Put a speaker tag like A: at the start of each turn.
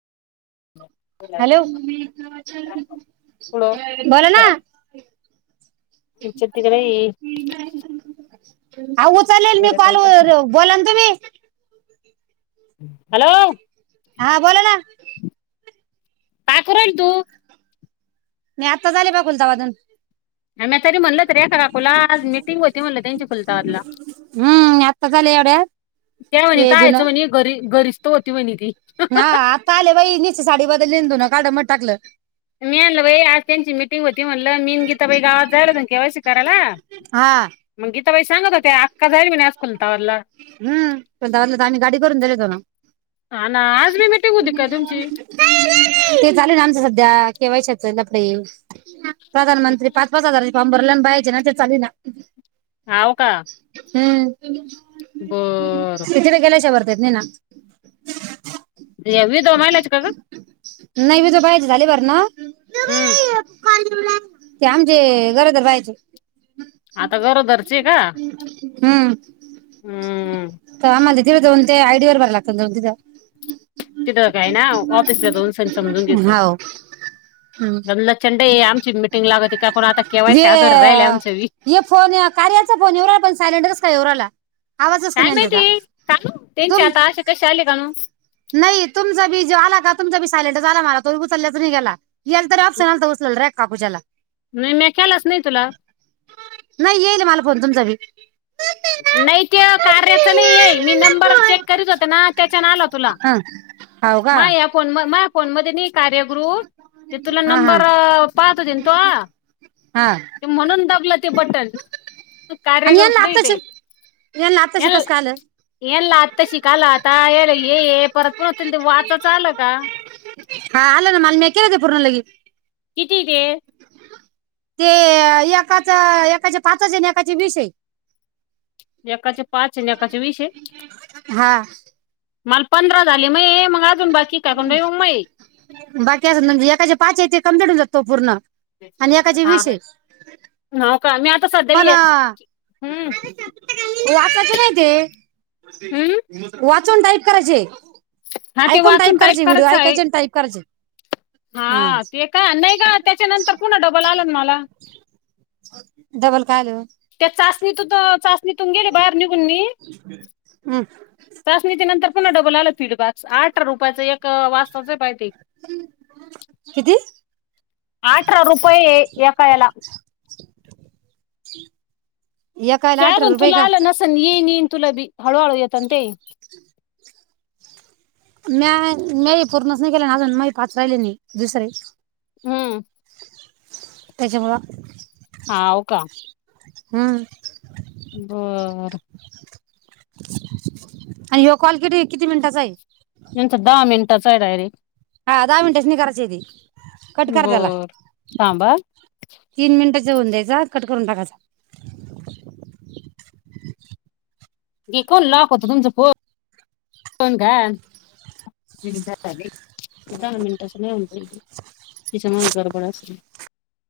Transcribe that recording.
A: Hello,
B: पुढं
A: बोला ना.
B: त्यांच्या तिकडे ये.
A: अओ उचाललेल मी कॉल, बोलान तुम्ही.
B: हॅलो,,
A: हा बोला ना
B: काय कारली तू?
A: मी आताच आले खुलताबादहून.
B: आणि म तरी म्हणलं रे एका काकूला, आज मीटिंग होती म्हणलं त्यांची खुलताबादला.
A: हम्म मी आत्ता आले एवढ्यात,
B: त्या म्हणे कायच म्हणे घरी, घरीच तर होती म्हणे ती.
A: हा, आता आले बाई, निसत साडी बदलली धूनं काढ मधे टाकलं.
B: मी आणलं बाई आज त्यांची मिटिंग होती म्हणलं, मी न गीता बाई गावात झालं होतो के वाय सी करायला.
A: हा.
B: मग गीताबाई सांगत होत्या आक्का जाईल म्हणे आज खुलताबाद ला.
A: हम्म खुलताबाद ला तर आम्ही गाडी करून दिले तो ना.
B: आन आज बी मीटिंग होती का तुमची?
A: ते चालू हाय ना आमचं सध्या केे वाय सी चे लफडे प्रधानमंत्री पाच, पाच हजाराचें फॉर्म भरले आणि बायांचे राज्य चालु हे ना.
B: हाव का.
A: हम्म,
B: बर
A: [inaudible] ते तिथे गेल्याशा भरता येत नाही ना.
B: ह्या विधवा महिलाचे का ग?
A: नाही विधवा बायाचे झाले भरं ना.
B: हम्म.
A: ते आमचे गरोदर बायचे
B: आता गरोदरचे का?
A: हम्म,
B: हम्म
A: [inaudible] कामालेतं. ते दोन ते आयडी वर भरा लागतात दोन, तीन दा
B: तिथं काय ना ऑफिसला जाऊन सन समजून घ्यायचं.
A: हाव. हम्म
B: लय लचंडेई आमची मीटिंग लागती का आता K Y
A: J
B: C Aadhaar राहिले आमचे बी
A: हे फोन कार्याचा फोन येवून राहिला पण सायलेंटच कसं काय येऊन राहिला? आवाजच
B: काय माहिती कानू
A: [unintelligible]
B: त्यांचे
A: तुम
B: आता [unintelligible]
A: नाही तुमचा बी जो आला का तुमचा बी सायलेंटच आला मला तोही उचलल्याच नाही गेला. येल त तरर आपप सणाल तोसल र काकूजाला [unintelligible]
B: नाही मी केल्याचं नाही तुला.
A: नाही येल हे मला फोन तुमचा बी.
B: नाही ते कार्याच नाही आहे मी नंबर चेक करीत होते ना त्यांच्या ना आला तुला
A: हा. हाव का
B: माया फोन म माया फोन मध्ये नि कार्या ग्रूप ते तुला
A: हा हा
B: नंबर पाहत होते तोवा
A: हा
B: ते म्हणून दाबलं ते बटन ते कार्य ग्रुप नाही ते.
A: यानला आत्ता शि कसं काय आलं?
B: येनला आत्ता शि काला आता हे ये ये परत पण तुला ते वाचाच आल का?
A: हा आल ना मला म्या केलाश ते पूर्ण लगीच.
B: किती तेे?
A: ते एकाचं एकाचे पाचच आहे आणि एकाचे वीस ये.
B: एकाचे पाच येन एकाचे वीस ये.
A: हा
B: मला पंधरा झाले मग ये मग अजून बाकी का [unintelligible] मई
A: बाकी असल एकाचे पाच आहे ते कंप्लीट होतो पूर्ण. आणि एकाचे वीस
B: हा का, मी आता स
A: होना, वाचाचे नाही ते?
B: हम्म
A: वाचून टाईप करायचे
B: हा ते
A: ऐकून टाईप
B: वाचून
A: करायचे व्हिडिओ
B: करायचं आहे.
A: ऐकायचे आणि टाईप करायचे.
B: हा ते का नाही ग त्याच्या नंतर पुन्हा डबल आला ना मला
A: डबल काय आलं?
B: त्या चाचणीतु चाचणीतून गेले बाहेर निघून मी
A: हम्म
B: चाचणी च्या नंतर पुन्हा डबल आलं फीडबॅक्स, आठरा रुपयाच एक क वासांच हाय पाहाय ते
A: किती?
B: आठरा रुपये एका ह्याला
A: एका ह्याला अठरा रुपये का?
B: पण येईन-येईन तुला बी, हळूहळू येतात ना ते.
A: म्या-म्या हे पूर्णच नाही केलं ना, अजून माई पाच राहिले नाही दुसरे
B: हम्म.
A: तेच्यामुळे.
B: हाव का.
A: हम्म.
B: बरं.
A: आणि ह्यो कॉल कीरे किती मिनिटाचा आहे.
B: हेंचा दहा मिनिटाचां हाय डायरेक्ट.
A: हा दहा मिनटेच निघराचे कट कर तेला.
B: बर थांबा
A: तीन मिनिटंच डायरेक्ट कट करून टाकायचा.
B: कोण लॉक होत तुमचा फोन का. ते दहा मिनट असं नाही, होन तिच्या मग गडबड असल.